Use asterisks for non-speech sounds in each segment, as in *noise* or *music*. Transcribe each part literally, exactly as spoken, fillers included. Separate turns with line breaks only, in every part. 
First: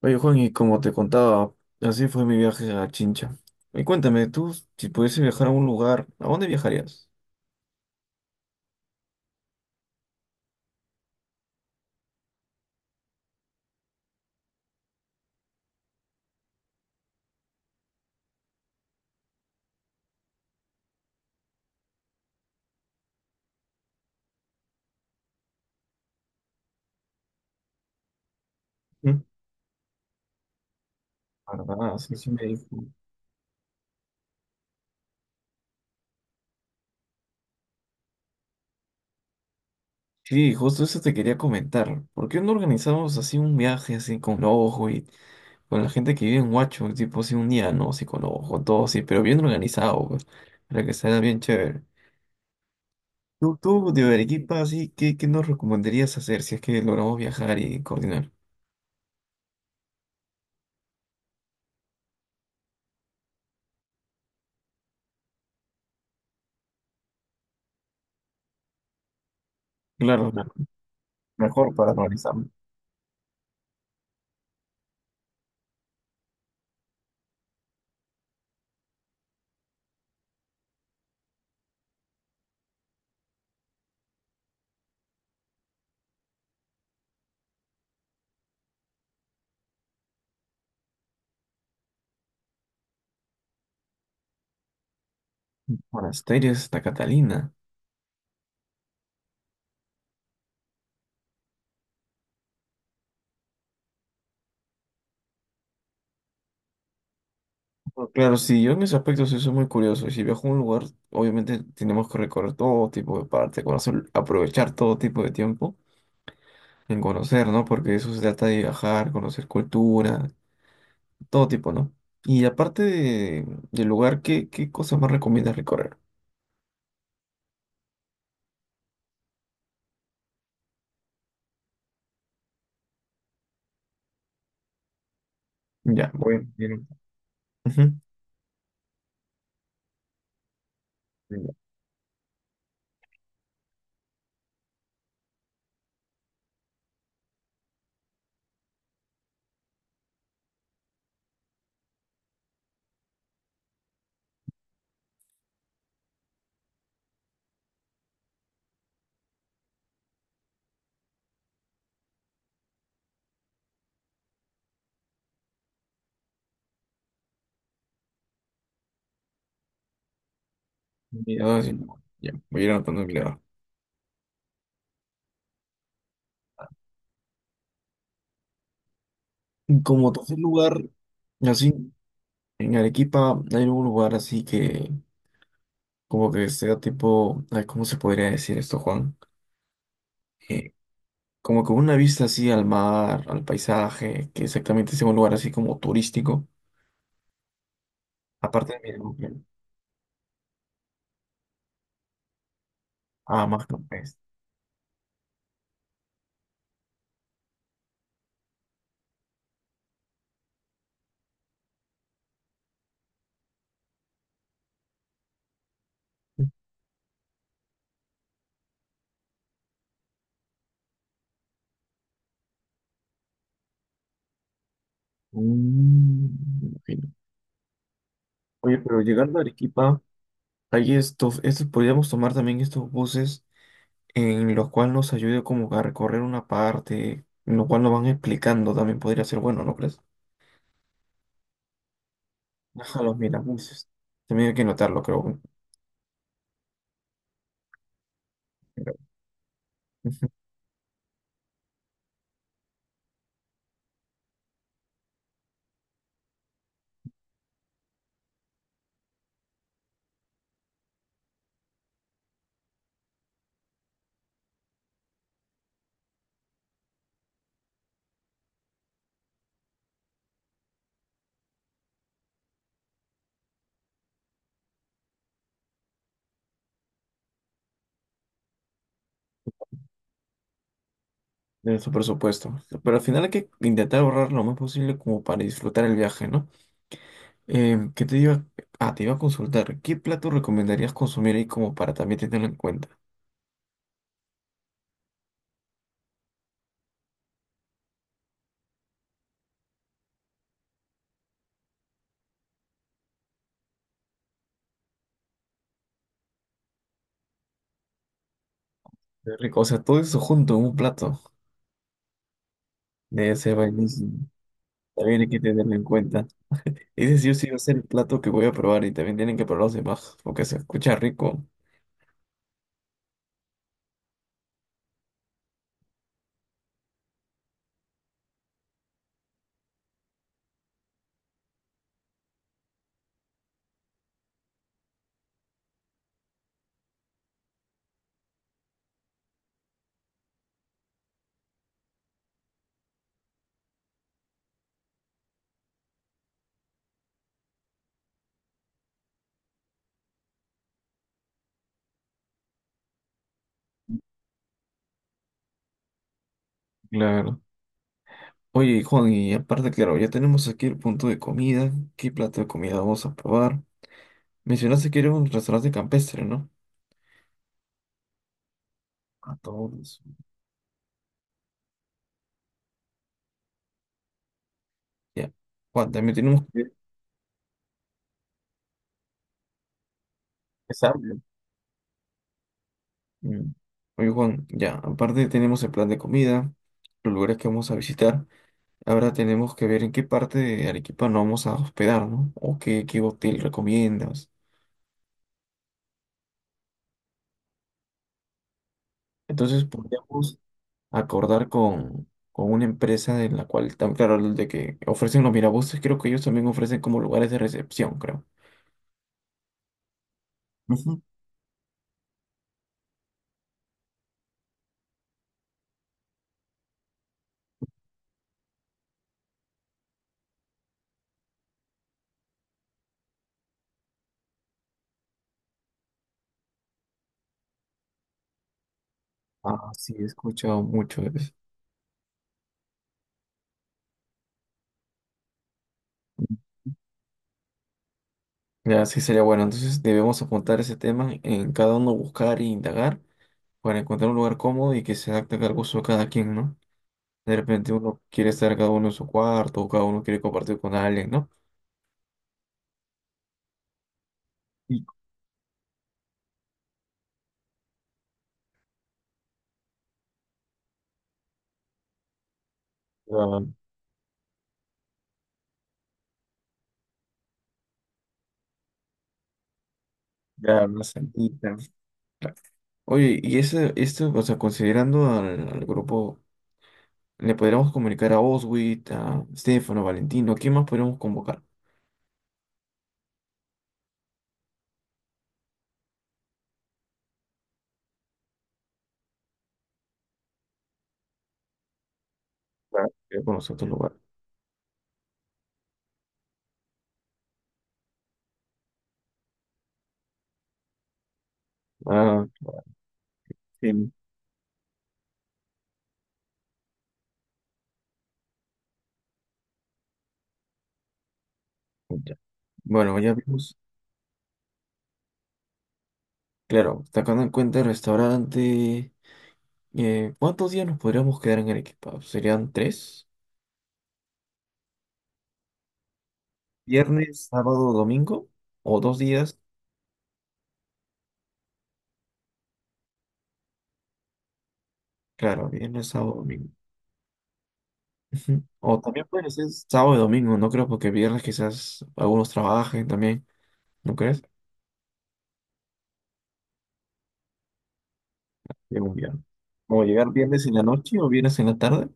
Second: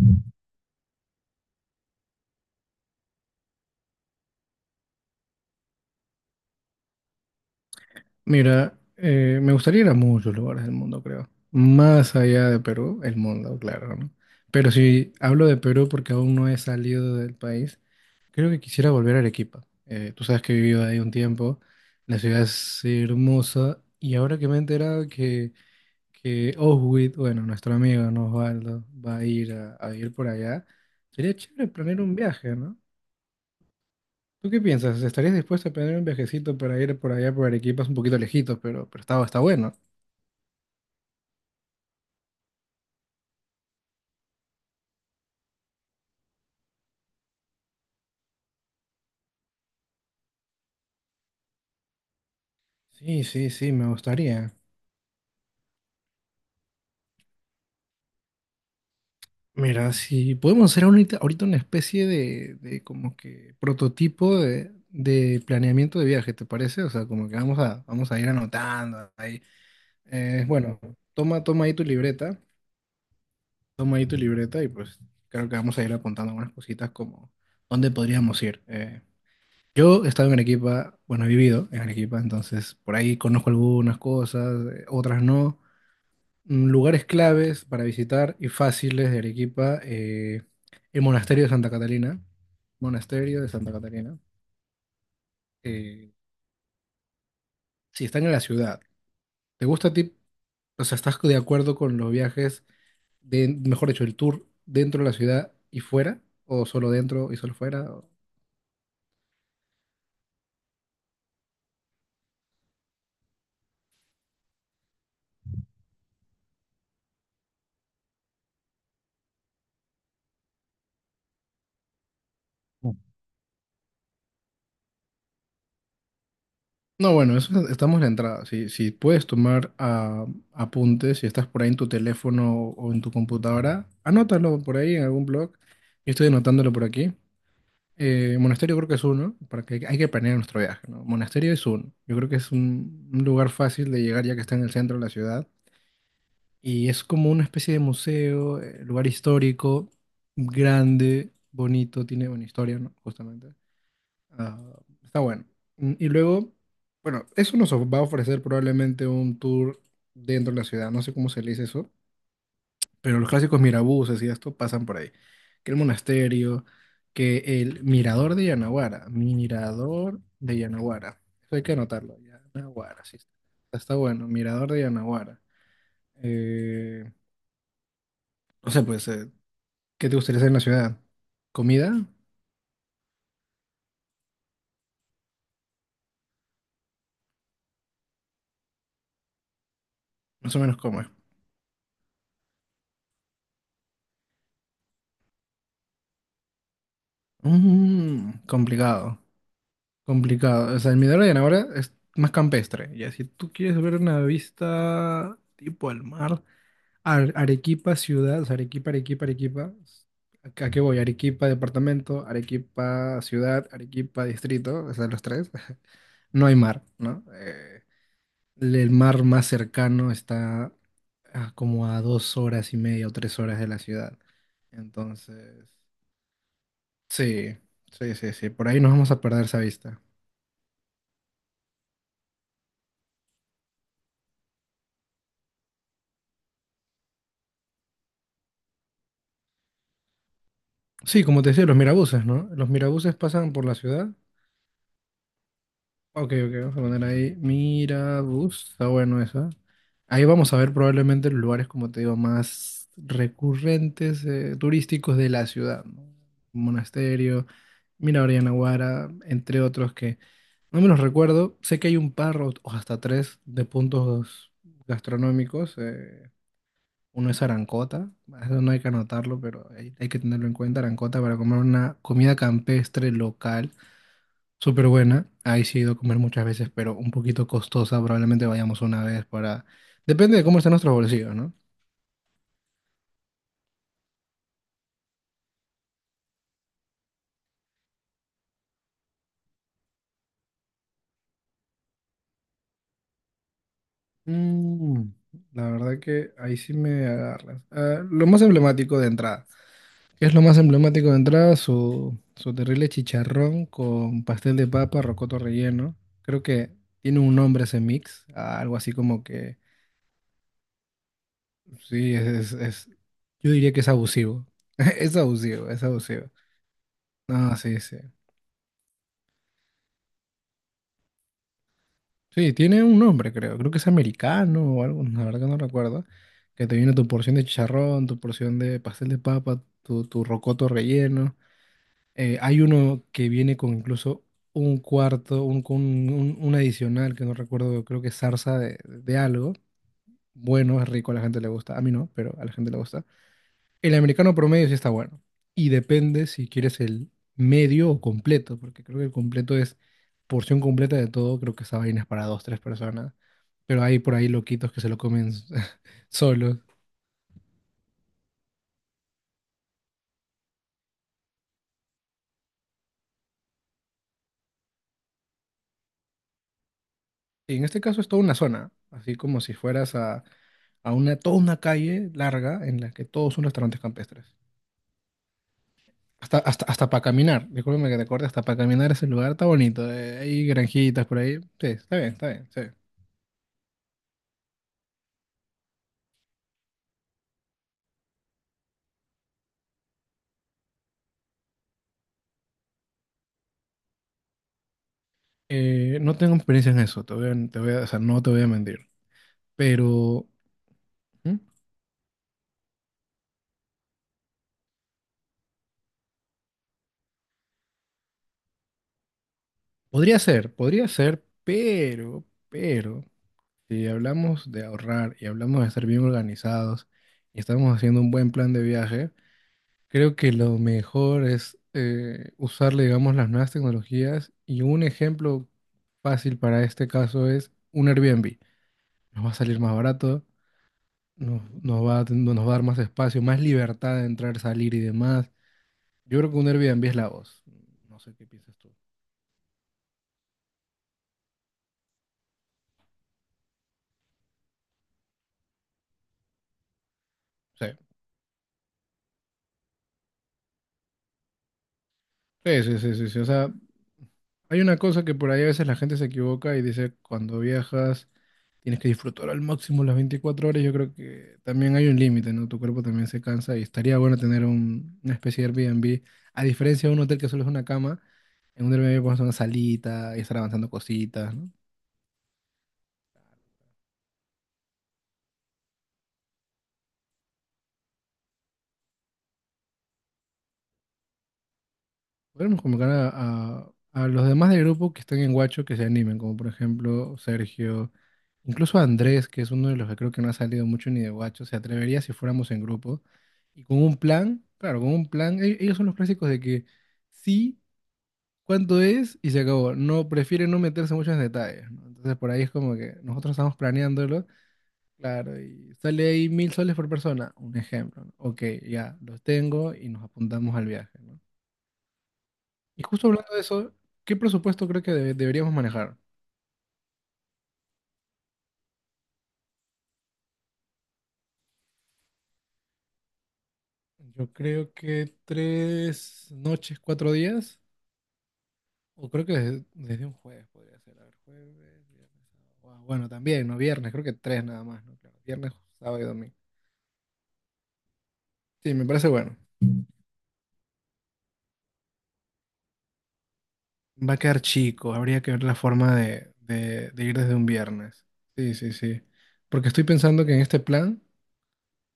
Oye, Juan, y como te contaba, así fue mi viaje a Chincha. Y cuéntame, tú, si pudiese viajar a un lugar, ¿a dónde viajarías?
Mira, eh, me gustaría ir a muchos lugares del mundo, creo. Más allá de Perú, el mundo, claro, ¿no? Pero si hablo de Perú porque aún no he salido del país, creo que quisiera volver a Arequipa. Eh, tú sabes que he vivido ahí un tiempo, la ciudad es hermosa y ahora que me he enterado que, que Oswit, bueno, nuestro amigo, ¿no? Osvaldo, va
¿Mm?
a ir a, a ir por allá, sería chévere
¿Verdad?
planear un
Sí, sí me
viaje,
dijo.
¿no? ¿Tú qué piensas? ¿Estarías dispuesto a planear un viajecito para ir por allá por Arequipa? Es un poquito lejitos, pero, pero está, está bueno.
Sí, justo eso te quería comentar. ¿Por qué no organizamos así un viaje así con ojo y con la gente que vive en Huacho, tipo así un día, ¿no? Así con ojo, todo así, pero bien organizado, pues, para que sea bien chévere.
Sí, sí,
Tú,
sí, me
tú de
gustaría.
Arequipa, así, ¿qué, qué nos recomendarías hacer si es que logramos viajar y coordinar?
Mira, si podemos hacer ahorita, ahorita una especie de, de como que prototipo de, de planeamiento de viaje, ¿te parece? O sea, como que vamos a, vamos a ir anotando ahí.
Claro,
Eh,
me-
bueno, toma, toma ahí
mejor
tu
para organizar
libreta, toma ahí tu libreta y pues creo que vamos a ir apuntando algunas cositas como dónde podríamos ir. Eh, yo he estado en Arequipa, bueno, he vivido en Arequipa, entonces por ahí conozco algunas cosas, eh, otras no. Mm, lugares claves para visitar y fáciles de Arequipa, eh, el monasterio de Santa Catalina. Monasterio de Santa Catalina. Eh,
monasterios, Santa Catalina.
si están en la ciudad, ¿te gusta a ti? O sea, ¿estás de acuerdo con los viajes, de, mejor dicho, el tour dentro de la ciudad y fuera? ¿O solo dentro y solo fuera? ¿O-
Pues, claro, sí, yo en ese aspecto sí soy muy curioso. Y si viajo a un lugar, obviamente tenemos que recorrer todo tipo de parte, conocer, aprovechar todo tipo de tiempo en conocer, ¿no? Porque eso se trata de viajar, conocer cultura, todo tipo, ¿no? Y aparte de, del lugar, ¿qué, qué cosas más recomiendas recorrer?
No, bueno, eso, estamos en la entrada. Si, si puedes tomar ah, apuntes, si estás por ahí en tu teléfono o en tu computadora, anótalo por ahí en algún blog.
Ya,
Yo estoy
voy a
anotándolo
ir.
por aquí.
Ujú.
Eh, Monasterio creo que es uno, para que hay que planear nuestro viaje, ¿no? Monasterio
Ya,
es uno. Yo creo que es un, un lugar fácil de llegar ya que está en el centro de la ciudad. Y es como una especie de museo, eh, lugar histórico, grande, bonito, tiene buena historia, ¿no? Justamente. Ah, está bueno. Mm, y luego, bueno, eso nos va a ofrecer probablemente un tour dentro de la ciudad. No sé cómo se le dice eso. Pero los clásicos mirabuses y esto pasan por ahí. Que el monasterio, que el mirador de Yanaguara, mirador de Yanaguara. Eso
mira,
hay que
sí,
anotarlo,
ya, voy a ir anotando
Yanaguara,
en mi
sí. Está
lado.
está bueno, mirador de Yanaguara. Eh, no sé, pues, eh,
Y
¿qué
como
te
tercer
gustaría hacer en la
lugar,
ciudad?
así,
¿Comida?
en Arequipa hay un lugar así que, como que sea tipo, ay, ¿cómo se podría decir esto, Juan?
Más o
eh,
menos cómo es.
Como con una vista así al mar, al paisaje, que exactamente es un lugar así como turístico.
Mm,
Aparte de mi.
complicado, complicado. O sea, el mirador de Yanaguara es más campestre. Ya, si
Ah,
tú
más
quieres ver
campestre.
una vista tipo al mar. Ar- Arequipa ciudad, o sea, Arequipa, Arequipa, Arequipa. ¿A a qué voy? Arequipa departamento, Arequipa ciudad, Arequipa distrito, o sea, los tres. *laughs* No hay mar, ¿no? Eh, el mar más cercano está a como a dos horas y media o tres horas de la ciudad. Entonces,
Mm, me imagino.
sí, sí, sí, sí, por
Oye,
ahí nos
pero
vamos a
llegando a
perder esa
Arequipa,
vista.
hay estos, estos, podríamos tomar también estos buses en los cuales nos ayude como a recorrer una parte, en lo cual nos van explicando, también podría ser bueno, ¿no crees? *laughs*
Sí, como te decía, los mirabuses, ¿no? Los
Ajá,
mirabuses
los
pasan por la
mirabuses.
ciudad.
También hay que notarlo, creo.
Ok, ok, vamos a poner ahí. Mira, bus, está bueno esa. Ahí vamos a ver probablemente los lugares, como te digo, más recurrentes, eh, turísticos de la ciudad, ¿no? Monasterio, Mirador Yanaguara, entre otros que no me los recuerdo. Sé que hay un par o o hasta tres de puntos gastronómicos. eh, uno es Arancota, eso no hay que anotarlo, pero hay, hay que tenerlo en cuenta, Arancota, para comer una comida campestre local. Súper buena. Ahí sí he ido a comer muchas veces, pero un poquito costosa. Probablemente vayamos una vez para... Depende de cómo estén nuestros bolsillos, ¿no?
De nuestro presupuesto. Pero al final hay que intentar ahorrar lo más posible como para disfrutar el viaje, ¿no? Em, ¿qué te iba? Ah, te iba a consultar. ¿Qué plato recomendarías consumir ahí como para también tenerlo en cuenta?
Mm, la verdad que ahí sí me agarras. Ah, lo más emblemático de entrada. ¿Qué es lo más emblemático de entrada? Su, su terrible chicharrón con pastel de papa, rocoto relleno. Creo que tiene un nombre ese mix. ah, algo así como
Qué
que...
rico. O sea, todo eso junto en un plato.
Sí, es, es, es-
Debe
Yo
ser
diría que es
buenísimo.
abusivo. *laughs* Es
También hay que
abusivo,
tenerlo
es
en cuenta.
abusivo.
Ese sí o sí va
No,
a ser
sí,
el
sí.
plato que voy a probar y también tienen que probar los demás porque se escucha rico.
Sí, tiene un nombre, creo. Creo que es americano o algo, la verdad que no recuerdo. Que te viene tu porción de chicharrón, tu porción de pastel de papa, tu, tu rocoto relleno. Eh, hay uno que viene con incluso un cuarto, un, con un, un adicional que no recuerdo, creo que es zarza de, de algo. Bueno, es rico, a la gente le gusta. A mí no, pero a la gente le gusta. El americano promedio sí está bueno. Y depende si quieres el medio o completo, porque creo que el completo es porción completa de todo. Creo que esa vaina es para dos, tres personas. Pero hay por ahí loquitos que se lo comen *laughs* solos.
Claro. Oye, Juan, y aparte, claro, ya tenemos aquí el punto de comida. ¿Qué plato de comida vamos a probar? Mencionaste que era un restaurante campestre, ¿no?
Y en este caso es toda una zona, así
A
como si fueras
todos.
a, a una, toda una calle larga en la que todos son restaurantes campestres.
Ya. Juan, también
Hasta,
tenemos que
hasta,
ver
hasta para caminar, discúlpame que te corte, hasta para caminar ese lugar está bonito. eh, hay
qué
granjitas por
sabe.
ahí. Sí, está bien, está bien, sí.
Mm. Oye, Juan, ya. Aparte tenemos el plan de comida, los lugares que vamos a visitar. Ahora tenemos que ver en qué parte de Arequipa nos vamos a hospedar, ¿no? O qué, qué hotel recomiendas.
Eh, no tengo experiencia en eso, te voy a- te voy a- o sea, no te voy a mentir,
Entonces
pero
podríamos
¿Mm?
acordar con, con una empresa de la cual, tam- claro, de que ofrecen los mirabuses, creo que ellos también ofrecen como lugares de recepción, creo.
Podría ser, podría
Ujú.
ser, pero, pero, si hablamos de ahorrar y hablamos de estar bien organizados y estamos haciendo un buen plan de viaje, creo que lo mejor es eh, usar, digamos, las nuevas tecnologías y un ejemplo fácil para este caso es un Airbnb. Nos va a salir
Ah,
más
sí, he
barato,
escuchado mucho de eso.
nos, nos va, a- nos va a dar más espacio, más libertad de entrar, salir y demás. Yo creo que un Airbnb es la voz. No sé qué piensas tú.
Ya, sí sería bueno. Entonces debemos apuntar ese tema en cada uno buscar e indagar para encontrar un lugar cómodo y que se adapte al gusto de cada quien, ¿no? De
Sí,
repente uno quiere estar cada uno en su cuarto o cada uno quiere compartir con alguien, ¿no?
sí, sí, sí, sí. Sí. O sea, hay una
Y
cosa que por ahí a veces la gente se equivoca y dice, cuando viajas tienes que disfrutar al máximo las veinticuatro horas. Yo creo que también hay un límite, ¿no? Tu cuerpo también se
ah,
cansa y estaría bueno tener un- una especie de Airbnb. A diferencia de un hotel que solo es una cama, en un Airbnb pones una salita y estar
ya,
avanzando
una
cositas, ¿no?
salita. Oye, y ese, esto, o sea, considerando al, al grupo, ¿le podríamos comunicar a Oswit, a Stefano, Valentino? ¿Quién más podríamos convocar?
Podemos convocar a, a- a los demás del grupo que están en Guacho que se animen, como por ejemplo Sergio, incluso Andrés, que es uno de los que creo que no ha salido mucho ni de Guacho, se atrevería si fuéramos en
Para
grupo.
que conozca
Y
otro
con
lugar.
un plan, claro, con un plan, e- ellos son los clásicos de que sí, cuánto es y se acabó. No, prefieren no meterse mucho en detalles, ¿no? Entonces
Ah,
por ahí es como que nosotros estamos
sí.
planeándolo, claro, y sale ahí mil soles por persona, un ejemplo, ¿no? Ok, ya, los tengo y nos apuntamos al viaje, ¿no?
Ya.
Y
Bueno,
justo
ya
hablando de
vimos.
eso, ¿qué presupuesto creo que debe- deberíamos manejar?
Claro, sacando en cuenta el restaurante, eh, ¿cuántos días nos podríamos quedar en Arequipa? ¿Serían tres?
Yo creo que tres noches, cuatro
¿Viernes,
días,
sábado, domingo? ¿O dos
o creo que
días?
desde, desde un jueves podría ser. A ver, jueves, viernes, sábado. Guau, bueno, también, ¿no? Viernes, creo que tres nada más, ¿no? Claro,
Claro,
viernes,
viernes,
sábado y
sábado,
domingo.
domingo. Ujú.
Sí,
O
me
también
parece
puede
bueno.
ser sábado y domingo, no creo, porque viernes quizás algunos trabajen también, ¿no
Va a
crees?
quedar chico, habría que ver la forma de, de, de ir desde un viernes. Sí, sí,
Llega un
sí.
viernes.
Porque
¿O
estoy
llegar
pensando que en
viernes en
este
la noche
plan,
o viernes en la tarde?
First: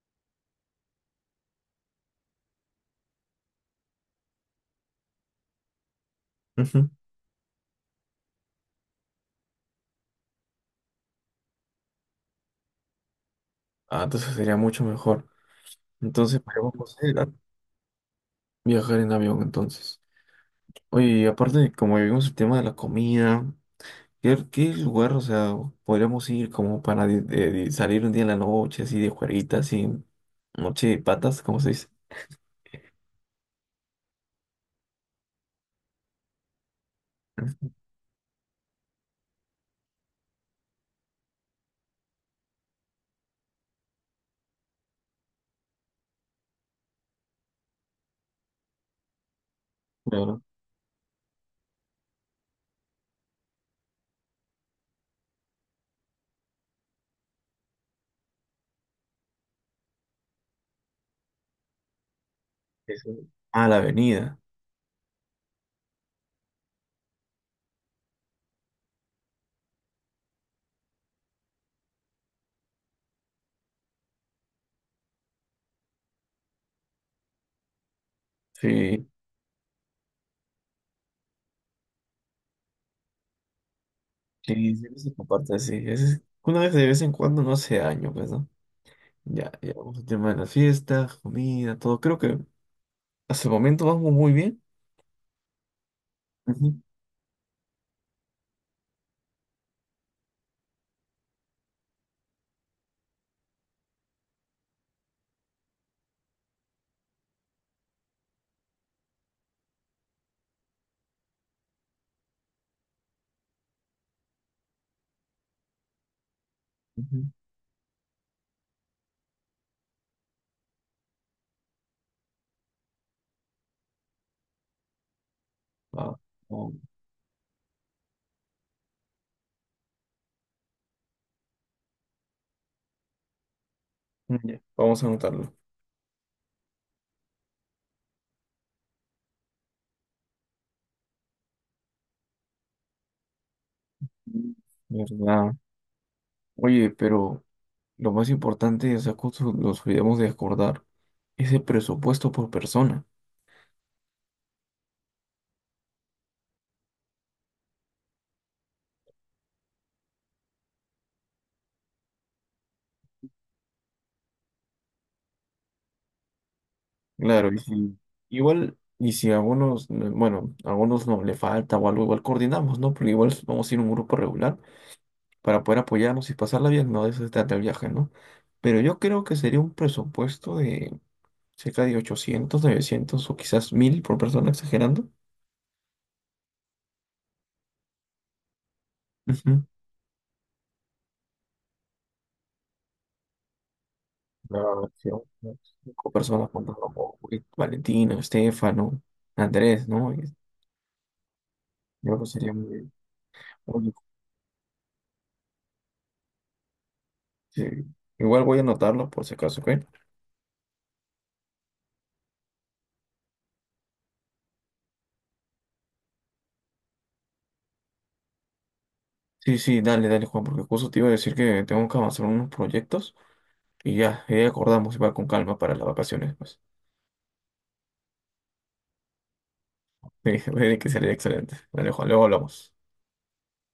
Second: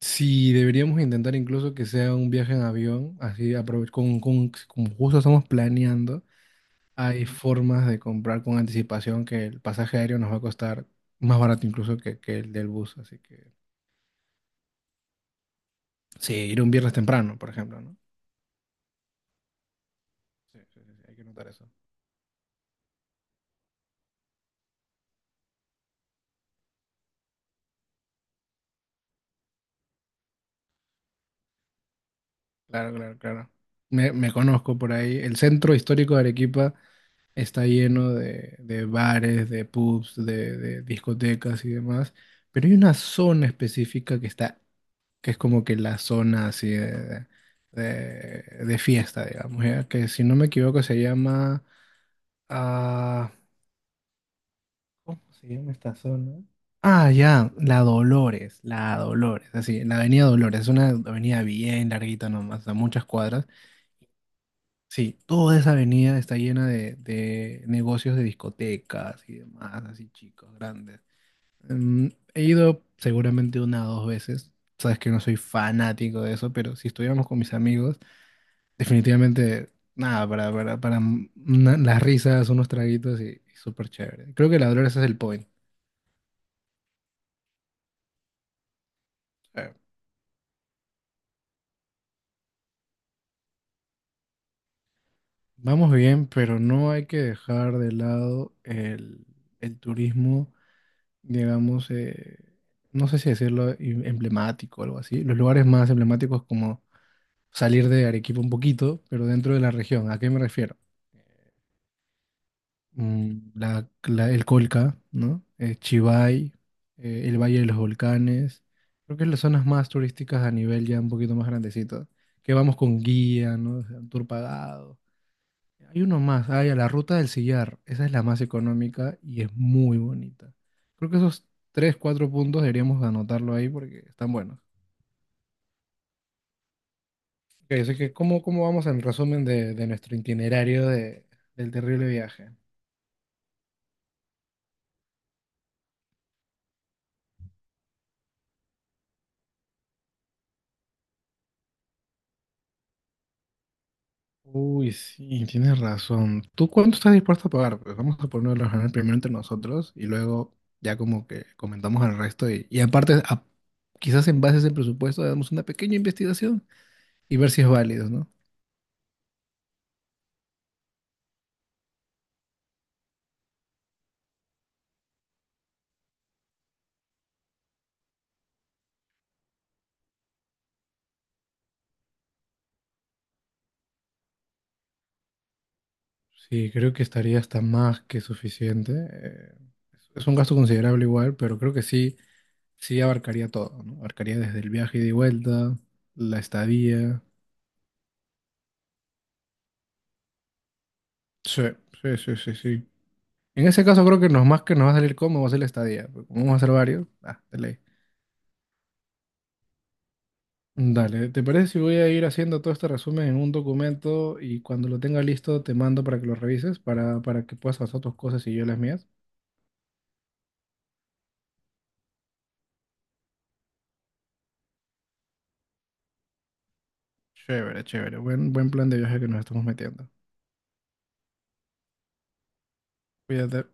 si deberíamos intentar incluso que sea un viaje en avión, así aprove- con, con, como justo estamos planeando.
Ujú.
Hay formas de comprar con anticipación que el pasaje aéreo nos va a costar más barato incluso que, que el del bus. Así que
Ah, entonces sería mucho mejor.
sí,
Entonces
ir un
podemos
viernes
considerar
temprano, por ejemplo, ¿no?
viajar en avión entonces.
Sí, sí, sí, sí,
Oye,
hay que
y
notar eso.
aparte, como vimos el tema de la comida. ¿Qué, qué lugar, o sea, podríamos ir como para di- de- de salir un día en la noche, así de juerguita, así, noche de patas, ¿cómo se dice?
Claro, claro, claro. Me, me conozco por ahí. El centro histórico de Arequipa está lleno de, de bares, de pubs, de, de discotecas y demás. Pero hay una zona específica que está, que es como que la zona así de, de, de fiesta, digamos, ¿ya? Que si no
Claro.
me equivoco se llama... Ah, ¿cómo se llama esta zona? Ah, ya, la Dolores, la Dolores, así, la avenida Dolores, es una avenida bien larguita nomás, a muchas
Eso.
cuadras.
Ah, la avenida.
Sí, toda esa avenida está llena de, de negocios de discotecas y demás, así chicos, grandes. Mm, he ido seguramente una o dos veces, sabes que no soy fanático de eso, pero si estuviéramos con mis amigos,
Sí,
definitivamente, nada, para, para, para mm, una- las risas, unos traguitos y, y súper chévere. Creo que la
sí,
Dolores
siempre
es
se
el point.
comparte así. Es- una vez de vez en cuando no hace daño, pues, ¿no? Ya, ya vamos al tema de las fiestas, comida, todo. Creo que hasta el momento vamos muy bien.
Vamos bien, pero
Ujú,
no hay que dejar de lado el, el turismo, digamos, eh, no sé si decirlo em- emblemático o algo así. Los lugares más emblemáticos como salir de Arequipa un poquito, pero dentro de la región. ¿A qué me refiero? Mm, la- la- el Colca, ¿no? Eh, Chivay, eh,
ujú.
el Valle de los Volcanes. Creo que es las zonas más turísticas a nivel ya un poquito más grandecito. Que vamos con guía, ¿no? O sea, un tour pagado. Hay
Ah,
uno más, hay
ah,
a la Ruta del Sillar. Esa es la más económica y es muy bonita. Creo que esos tres cuatro puntos deberíamos anotarlo ahí porque están buenos.
ya, vamos a anotarlo.
Ok, así que ¿cómo, cómo vamos en resumen de, de nuestro itinerario de- del terrible viaje?
Mm, ¿verdad? Oye, pero lo más importante es que nos olvidemos de acordar ese presupuesto por persona.
Uy, sí, tienes razón. ¿Tú cuánto estás dispuesto a pagar? Pues vamos a ponerlo a ganar primero entre nosotros y luego ya como que comentamos al resto y, y aparte, a- quizás en base a ese presupuesto, hagamos una pequeña investigación y
Claro,
ver
y
si es
si
válido, ¿no?
igual, y si a algunos, eh, bueno, a algunos no le falta o algo, igual coordinamos, ¿no? Pero igual vamos a ir a un grupo regular para poder apoyarnos y pasarla bien, no de eso se trata el viaje, ¿no? Pero yo creo que sería un presupuesto de cerca de ochocientos novecientos o quizás mil por persona, exagerando.
Sí, creo que estaría hasta más que suficiente. Eh,
Ujú.
es es un gasto considerable igual, pero creo que sí, sí abarcaría todo, ¿no? Abarcaría desde el
No,
viaje ida
sí,
y
unas
vuelta,
cinco
la
personas contando con
estadía.
Valentina, Estefano, Andrés, ¿no?
Sí,
Yo
sí,
creo que
sí,
sería
sí,
muy
sí.
bien.
En ese
Oye,
caso creo que nos más que nos va a salir cómo va a ser la estadía. Porque como vamos a hacer varios, ah, de
sí,
ley.
igual voy a anotarlo por si acaso, ¿ok?
Dale, ¿te parece si voy a ir haciendo todo este resumen en un documento y cuando lo tenga listo te mando para que lo revises, para, para que puedas hacer tus cosas y yo las mías?
Sí, sí, dale, dale, Juan, porque justo te iba a decir que tengo que avanzar unos proyectos y ya, ya acordamos, va con calma para las vacaciones, pues.
Chévere, chévere. Buen, buen plan de viaje que nos estamos metiendo.
*laughs* Sí, que sería excelente. Dale, Juan, luego hablamos.
Cuídate.